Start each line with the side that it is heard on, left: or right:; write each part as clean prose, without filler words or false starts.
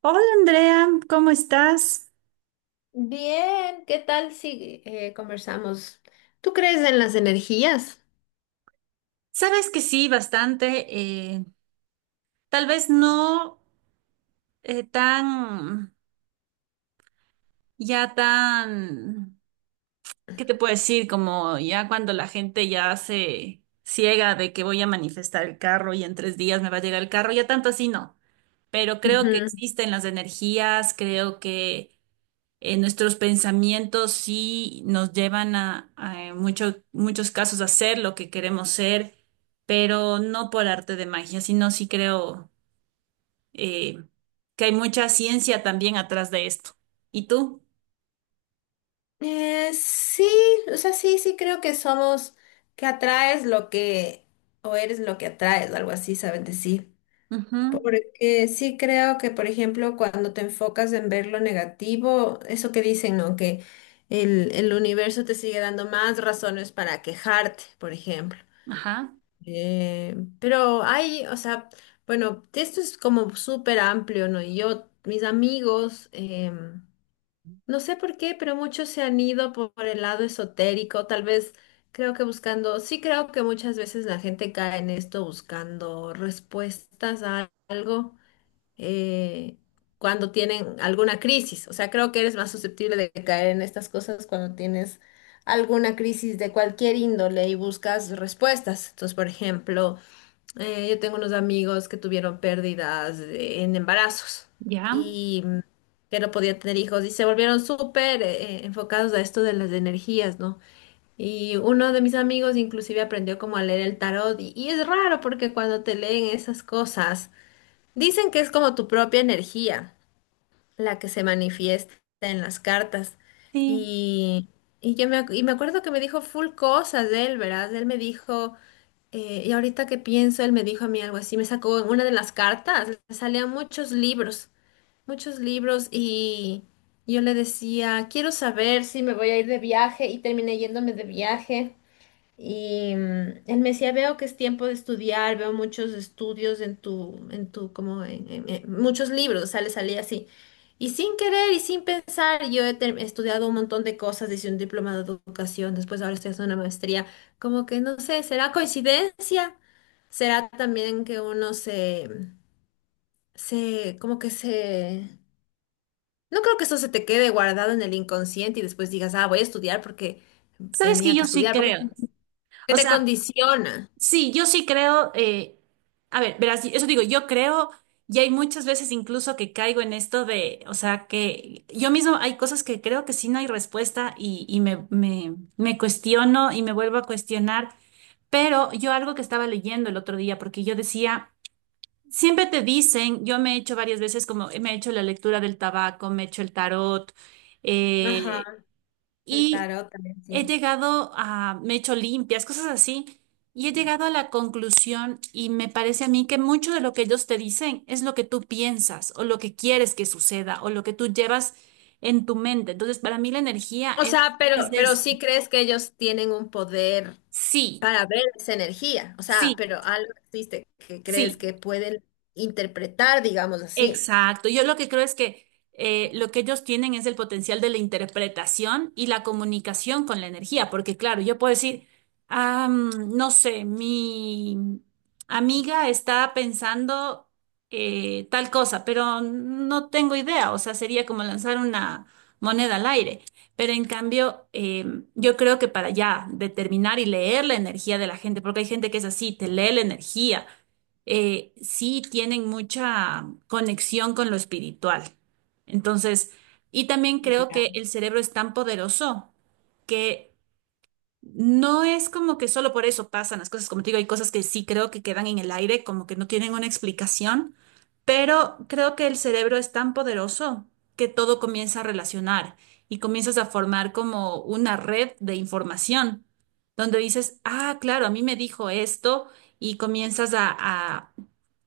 right: Hola Andrea, ¿cómo estás?
left: Bien, ¿qué tal si conversamos? ¿Tú crees en las energías?
right: Sabes que sí, bastante. Tal vez no eh, tan, ya tan, ¿qué te puedo decir? Como ya cuando la gente ya se ciega de que voy a manifestar el carro y en tres días me va a llegar el carro, ya tanto así no. Pero creo que
left: Ujú.
right: existen las energías, creo que nuestros pensamientos sí nos llevan en muchos casos a ser lo que queremos ser, pero no por arte de magia, sino sí creo eh, que hay mucha ciencia también atrás de esto. ¿Y tú?
left: Sí, o sea, sí, sí creo que somos, que atraes lo que, o eres lo que atraes, o algo así, saben decir.
right: Ujú.
left: Porque sí creo que, por ejemplo, cuando te enfocas en ver lo negativo, eso que dicen, ¿no? Que el universo te sigue dando más razones para quejarte, por ejemplo.
right: Ajá.
left: Pero hay, o sea, bueno, esto es como súper amplio, ¿no? Y yo, mis amigos, no sé por qué, pero muchos se han ido por el lado esotérico, tal vez creo que buscando, sí creo que muchas veces la gente cae en esto buscando respuestas a algo eh, cuando tienen alguna crisis, o sea, creo que eres más susceptible de caer en estas cosas cuando tienes alguna crisis de cualquier índole y buscas respuestas. Entonces, por ejemplo, yo tengo unos amigos que tuvieron pérdidas en embarazos
right: Ya.
left: y que no podían tener hijos y se volvieron súper enfocados a esto de las energías, ¿no? Y uno de mis amigos inclusive aprendió como a leer el tarot y es raro porque cuando te leen esas cosas, dicen que es como tu propia energía la que se manifiesta en las cartas.
right: Sí.
left: Y, y me acuerdo que me dijo full cosas de él, ¿verdad? Él me dijo, y ahorita que pienso, él me dijo a mí algo así, me sacó en una de las cartas, le salían muchos libros, y yo le decía, quiero saber si me voy a ir de viaje, y terminé yéndome de viaje. Y él me decía, veo que es tiempo de estudiar, veo muchos estudios en tu, como en muchos libros, salía así. Y sin querer y sin pensar, yo he estudiado un montón de cosas, hice un diplomado de educación, después ahora estoy haciendo una maestría, como que no sé, ¿será coincidencia? ¿Será también que uno se. No creo que eso se te quede guardado en el inconsciente y después digas, ah, voy a estudiar porque
right: Sabes que
left: tenía que
right: yo sí
left: estudiar, porque
right: creo.
left: que
right: O
left: te
right: sea,
left: condiciona.
right: sí, yo sí creo. A ver, verás, eso digo, yo creo, y hay muchas veces incluso que caigo en esto de, o sea, que yo mismo hay cosas que creo que sí no hay respuesta y me cuestiono y me vuelvo a cuestionar, pero yo algo que estaba leyendo el otro día, porque yo decía, siempre te dicen, yo me he hecho varias veces como, me he hecho la lectura del tabaco, me he hecho el tarot. Mm.
left: Ajá,
right: eh,
left: el
right: y
left: tarot también,
right: he
left: sí.
right: llegado a, me he hecho limpias, cosas así, y he llegado a la conclusión y me parece a mí que mucho de lo que ellos te dicen es lo que tú piensas o lo que quieres que suceda o lo que tú llevas en tu mente. Entonces, para mí la energía
left: O sea,
right: es de
left: pero
right: eso.
left: sí crees que ellos tienen un poder
right: Sí,
left: para ver esa energía. O sea,
right: sí,
left: pero algo existe que crees
right: sí.
left: que pueden interpretar, digamos así.
right: Exacto. Yo lo que creo es que lo que ellos tienen es el potencial de la interpretación y la comunicación con la energía, porque claro, yo puedo decir, "Ah, no sé, mi amiga está pensando tal cosa", pero no tengo idea, o sea, sería como lanzar una moneda al aire. Pero en cambio, yo creo que para ya determinar y leer la energía de la gente, porque hay gente que es así, te lee la energía, sí tienen mucha conexión con lo espiritual. Entonces, y también creo que
left: Ya.
right: el cerebro es tan poderoso que no es como que solo por eso pasan las cosas, como te digo, hay cosas que sí creo que quedan en el aire, como que no tienen una explicación, pero creo que el cerebro es tan poderoso que todo comienza a relacionar y comienzas a formar como una red de información, donde dices, ah, claro, a mí me dijo esto y comienzas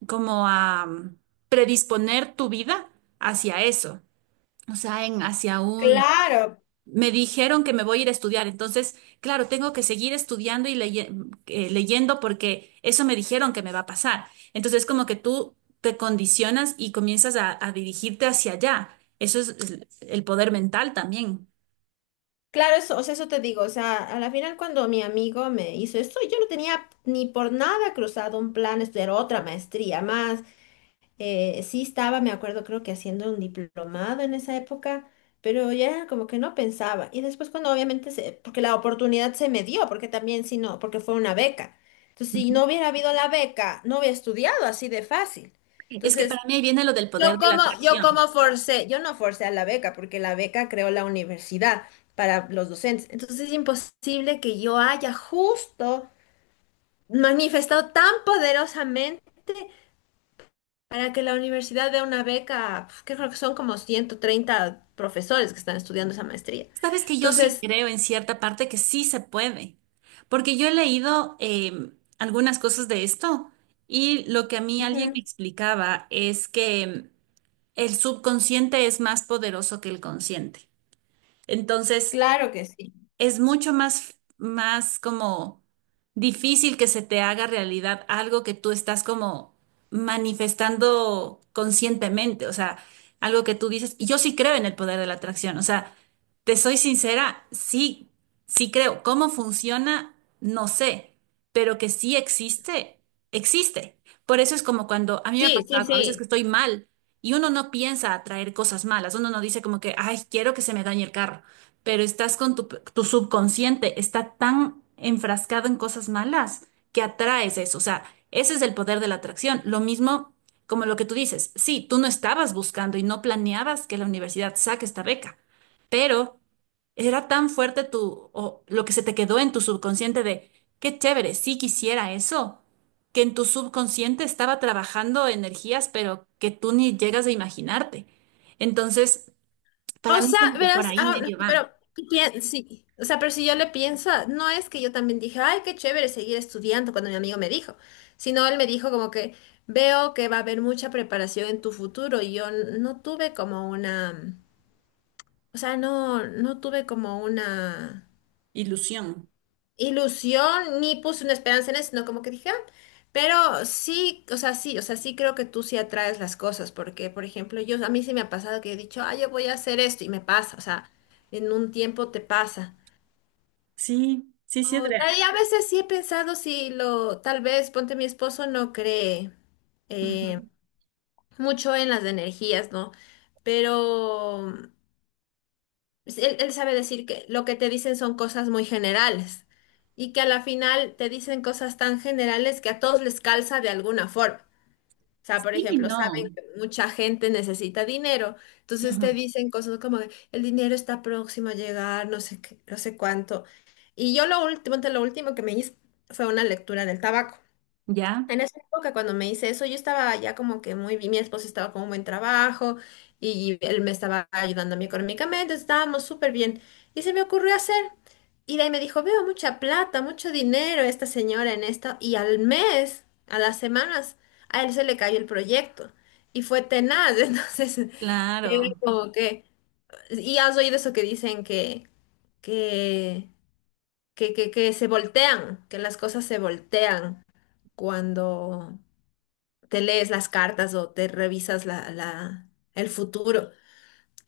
right: como a predisponer tu vida hacia eso, o sea, en, hacia Mm. un
left: Claro,
right: me dijeron que me voy a ir a estudiar. Entonces, claro, tengo que seguir estudiando y leyendo porque eso me dijeron que me va a pasar. Entonces, como que tú te condicionas y comienzas a dirigirte hacia allá. Eso es el poder mental también.
left: claro, eso, o sea, eso te digo, o sea, a la final cuando mi amigo me hizo esto, yo no tenía ni por nada cruzado un plan de estudiar otra maestría más, sí estaba, me acuerdo, creo que haciendo un diplomado en esa época, pero ya como que no pensaba, y después cuando obviamente, se, porque la oportunidad se me dio, porque también si no, porque fue una beca, entonces si
right: Ujú.
left: no hubiera habido la beca, no hubiera estudiado así de fácil.
right: Es que para
left: Entonces,
right: mí ahí viene lo del poder
left: Yo
right: de la
left: como, yo
right: atracción.
left: como forcé, yo no forcé a la beca porque la beca creó la universidad para los docentes. Entonces es imposible que yo haya justo manifestado tan poderosamente para que la universidad dé una beca, que creo que son como 130 profesores que están estudiando esa maestría.
right: Sabes que yo sí
left: Entonces,
right: creo en cierta parte que sí se puede, porque yo he leído algunas cosas de esto y lo que a mí alguien me
left: ujú,
right: explicaba es que el subconsciente es más poderoso que el consciente. Entonces,
left: claro que sí.
right: es mucho más, más como difícil que se te haga realidad algo que tú estás como manifestando conscientemente, o sea, algo que tú dices, y yo sí creo en el poder de la atracción, o sea, te soy sincera, sí, sí creo. ¿Cómo funciona? No sé, pero que sí existe, existe. Por eso es como cuando a mí me ha
left: Sí, sí,
right: pasado, a veces que
left: sí.
right: estoy mal y uno no piensa atraer cosas malas, uno no dice como que, ay, quiero que se me dañe el carro, pero estás con tu, tu subconsciente, está tan enfrascado en cosas malas que atraes eso. O sea, ese es el poder de la atracción. Lo mismo como lo que tú dices, sí, tú no estabas buscando y no planeabas que la universidad saque esta beca, pero era tan fuerte tu, o lo que se te quedó en tu subconsciente de, qué chévere, sí quisiera eso, que en tu subconsciente estaba trabajando energías, pero que tú ni llegas a imaginarte. Entonces, para
left: O
right: mí
left: sea,
right: como que por
left: verás,
right: ahí
left: ah, no,
right: medio va.
left: pero sí, o sea, pero si yo le pienso, no es que yo también dije, ay, qué chévere seguir estudiando cuando mi amigo me dijo, sino él me dijo como que veo que va a haber mucha preparación en tu futuro y yo no tuve como una, o sea, no tuve como una
right: Ilusión.
left: ilusión ni puse una esperanza en eso, sino como que dije, "Ah", pero sí, o sea, sí, o sea, sí creo que tú sí atraes las cosas, porque, por ejemplo, yo, a mí sí me ha pasado que he dicho, ah, yo voy a hacer esto y me pasa, o sea, en un tiempo te pasa.
right: Sí, sí, sí es real.
left: Y a veces sí he pensado si lo, tal vez, ponte mi esposo no cree eh,
right: Ujú.
left: mucho en las energías, ¿no? Pero pues, él sabe decir que lo que te dicen son cosas muy generales y que a la final te dicen cosas tan generales que a todos les calza de alguna forma. O sea, por
right: Sí, y
left: ejemplo, saben
right: no.
left: que mucha gente necesita dinero, entonces te
right: Ujú.
left: dicen cosas como que el dinero está próximo a llegar, no sé qué, no sé cuánto. Y yo lo último que me hice fue una lectura del tabaco.
right: ¿Ya?
left: En esa época, cuando me hice eso, yo estaba ya como que muy bien, mi esposo estaba con un buen trabajo y él me estaba ayudando a mí económicamente, estábamos súper bien. Y se me ocurrió hacer, y de ahí me dijo, veo mucha plata, mucho dinero esta señora en esto, y al mes, a las semanas, a él se le cayó el proyecto y fue tenaz, entonces, él
right: Claro.
left: como que, y has oído eso que dicen que, que se voltean, que las cosas se voltean cuando te lees las cartas o te revisas el futuro.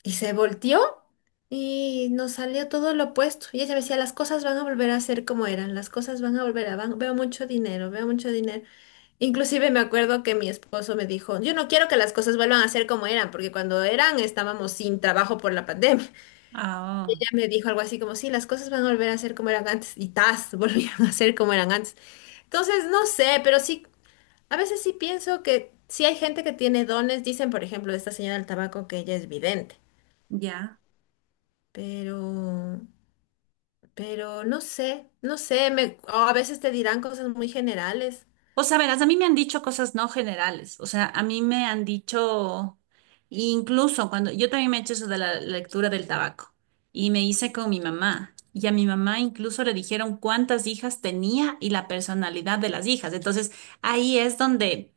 left: Y se volteó y nos salió todo lo opuesto. Y ella me decía, las cosas van a volver a ser como eran, las cosas van a volver veo mucho dinero, veo mucho dinero. Inclusive me acuerdo que mi esposo me dijo, yo no quiero que las cosas vuelvan a ser como eran, porque cuando eran estábamos sin trabajo por la pandemia.
right: Ah, oh,
left: Ella me dijo algo así como, sí, las cosas van a volver a ser como eran antes. Y tas, volvieron a ser como eran antes. Entonces, no sé, pero sí. A veces sí pienso que sí hay gente que tiene dones, dicen por ejemplo esta señora del tabaco que ella es vidente,
right: ya.
left: pero, pero no sé, no sé, o a veces te dirán cosas muy generales.
right: O sea, verás, a mí me han dicho cosas no generales. O sea, a mí me han dicho, incluso cuando yo también me he hecho eso de la lectura del tabaco y me hice con mi mamá. Y a mi mamá incluso le dijeron cuántas hijas tenía y la personalidad de las hijas. Entonces, ahí es donde…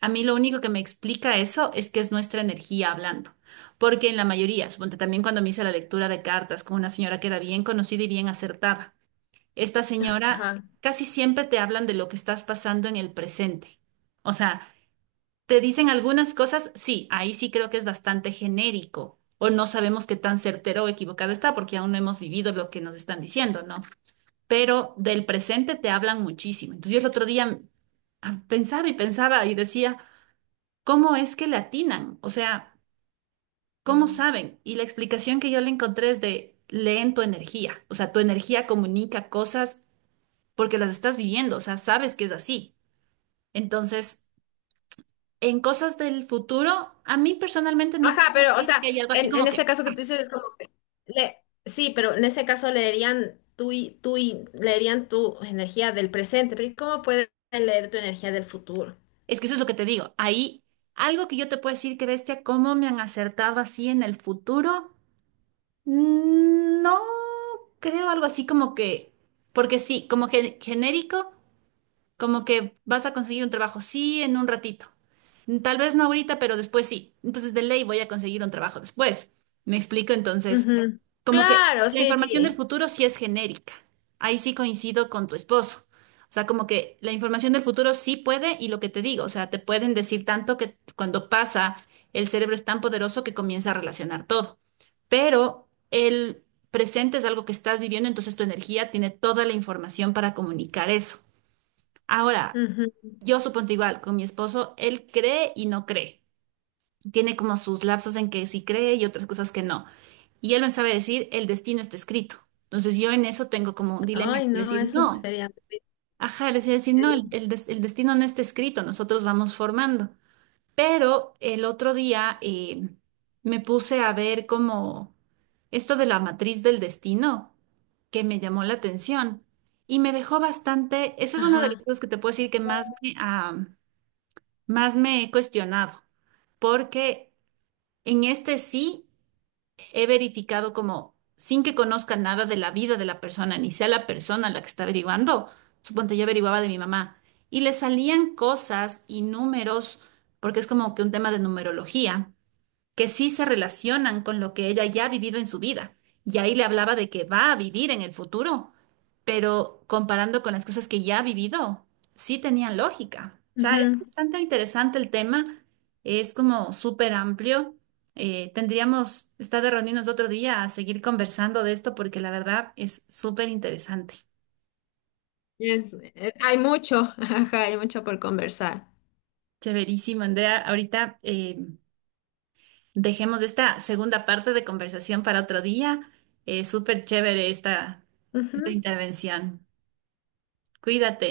right: A mí lo único que me explica eso es que es nuestra energía hablando, porque en la mayoría, suponte también cuando me hice la lectura de cartas con una señora que era bien conocida y bien acertada, esta señora
left: Ajá.
right: casi siempre te hablan de lo que estás pasando en el presente. O sea, te dicen algunas cosas, sí, ahí sí creo que es bastante genérico, o no sabemos qué tan certero o equivocado está porque aún no hemos vivido lo que nos están diciendo, ¿no? Pero del presente te hablan muchísimo. Entonces yo el otro día pensaba y pensaba y decía… ¿cómo es que le atinan? O sea, ¿cómo saben? Y la explicación que yo le encontré es de leen tu energía. O sea, tu energía comunica cosas porque las estás viviendo, o sea, sabes que es así. Entonces, en cosas del futuro, a mí personalmente no te
left: Ajá,
right: puedo
left: pero o
right: decir
left: sea,
right: que hay algo así
left: en
right: como
left: ese
right: que
left: caso que tú dices
right: ¡paz!
left: es como que sí, pero en ese caso leerían tú y leerían tu energía del presente, pero ¿y cómo pueden leer tu energía del futuro?
right: Es que eso es lo que te digo. Ahí, algo que yo te puedo decir que bestia, cómo me han acertado así en el futuro, no creo algo así como que, porque sí, como genérico. Como que vas a conseguir un trabajo, sí, en un ratito. Tal vez no ahorita, pero después sí. Entonces, de ley voy a conseguir un trabajo después. ¿Me explico? Entonces,
left: Ujú.
right: como que
left: Claro,
right: la
left: sí,
right: información del
left: sí.
right: futuro sí es genérica. Ahí sí coincido con tu esposo. O sea, como que la información del futuro sí puede y lo que te digo, o sea, te pueden decir tanto que cuando pasa, el cerebro es tan poderoso que comienza a relacionar todo. Pero el presente es algo que estás viviendo, entonces tu energía tiene toda la información para comunicar eso. Ahora,
left: Ujú.
right: yo supongo igual, con mi esposo, él cree y no cree. Tiene como sus lapsos en que sí cree y otras cosas que no. Y él me sabe decir, el destino está escrito. Entonces yo en eso tengo como un dilema de
left: Ay, no,
right: decir,
left: eso
right: no,
left: sería muy
right: ajá, le decía decir, no,
left: triste.
right: el destino no está escrito, nosotros vamos formando. Pero el otro día me puse a ver como esto de la matriz del destino, que me llamó la atención y me dejó bastante, esa es una de las
left: Ajá.
right: cosas que te puedo decir que más me, más me he cuestionado, porque en este sí he verificado como sin que conozca nada de la vida de la persona, ni sea la persona la que está averiguando. Suponte yo averiguaba de mi mamá y le salían cosas y números, porque es como que un tema de numerología que sí se relacionan con lo que ella ya ha vivido en su vida. Y ahí le hablaba de que va a vivir en el futuro, pero comparando con las cosas que ya ha vivido, sí tenían lógica. O sea, es
left: Ujú.
right: bastante interesante el tema, es como súper amplio. Tendríamos, está de reunirnos otro día a seguir conversando de esto porque la verdad es súper interesante.
left: Hay mucho, ajá, hay mucho por conversar.
right: Chéverísimo, Andrea. Ahorita dejemos esta segunda parte de conversación para otro día. Súper chévere esta,
left: Ujú.
right: esta intervención. Cuídate.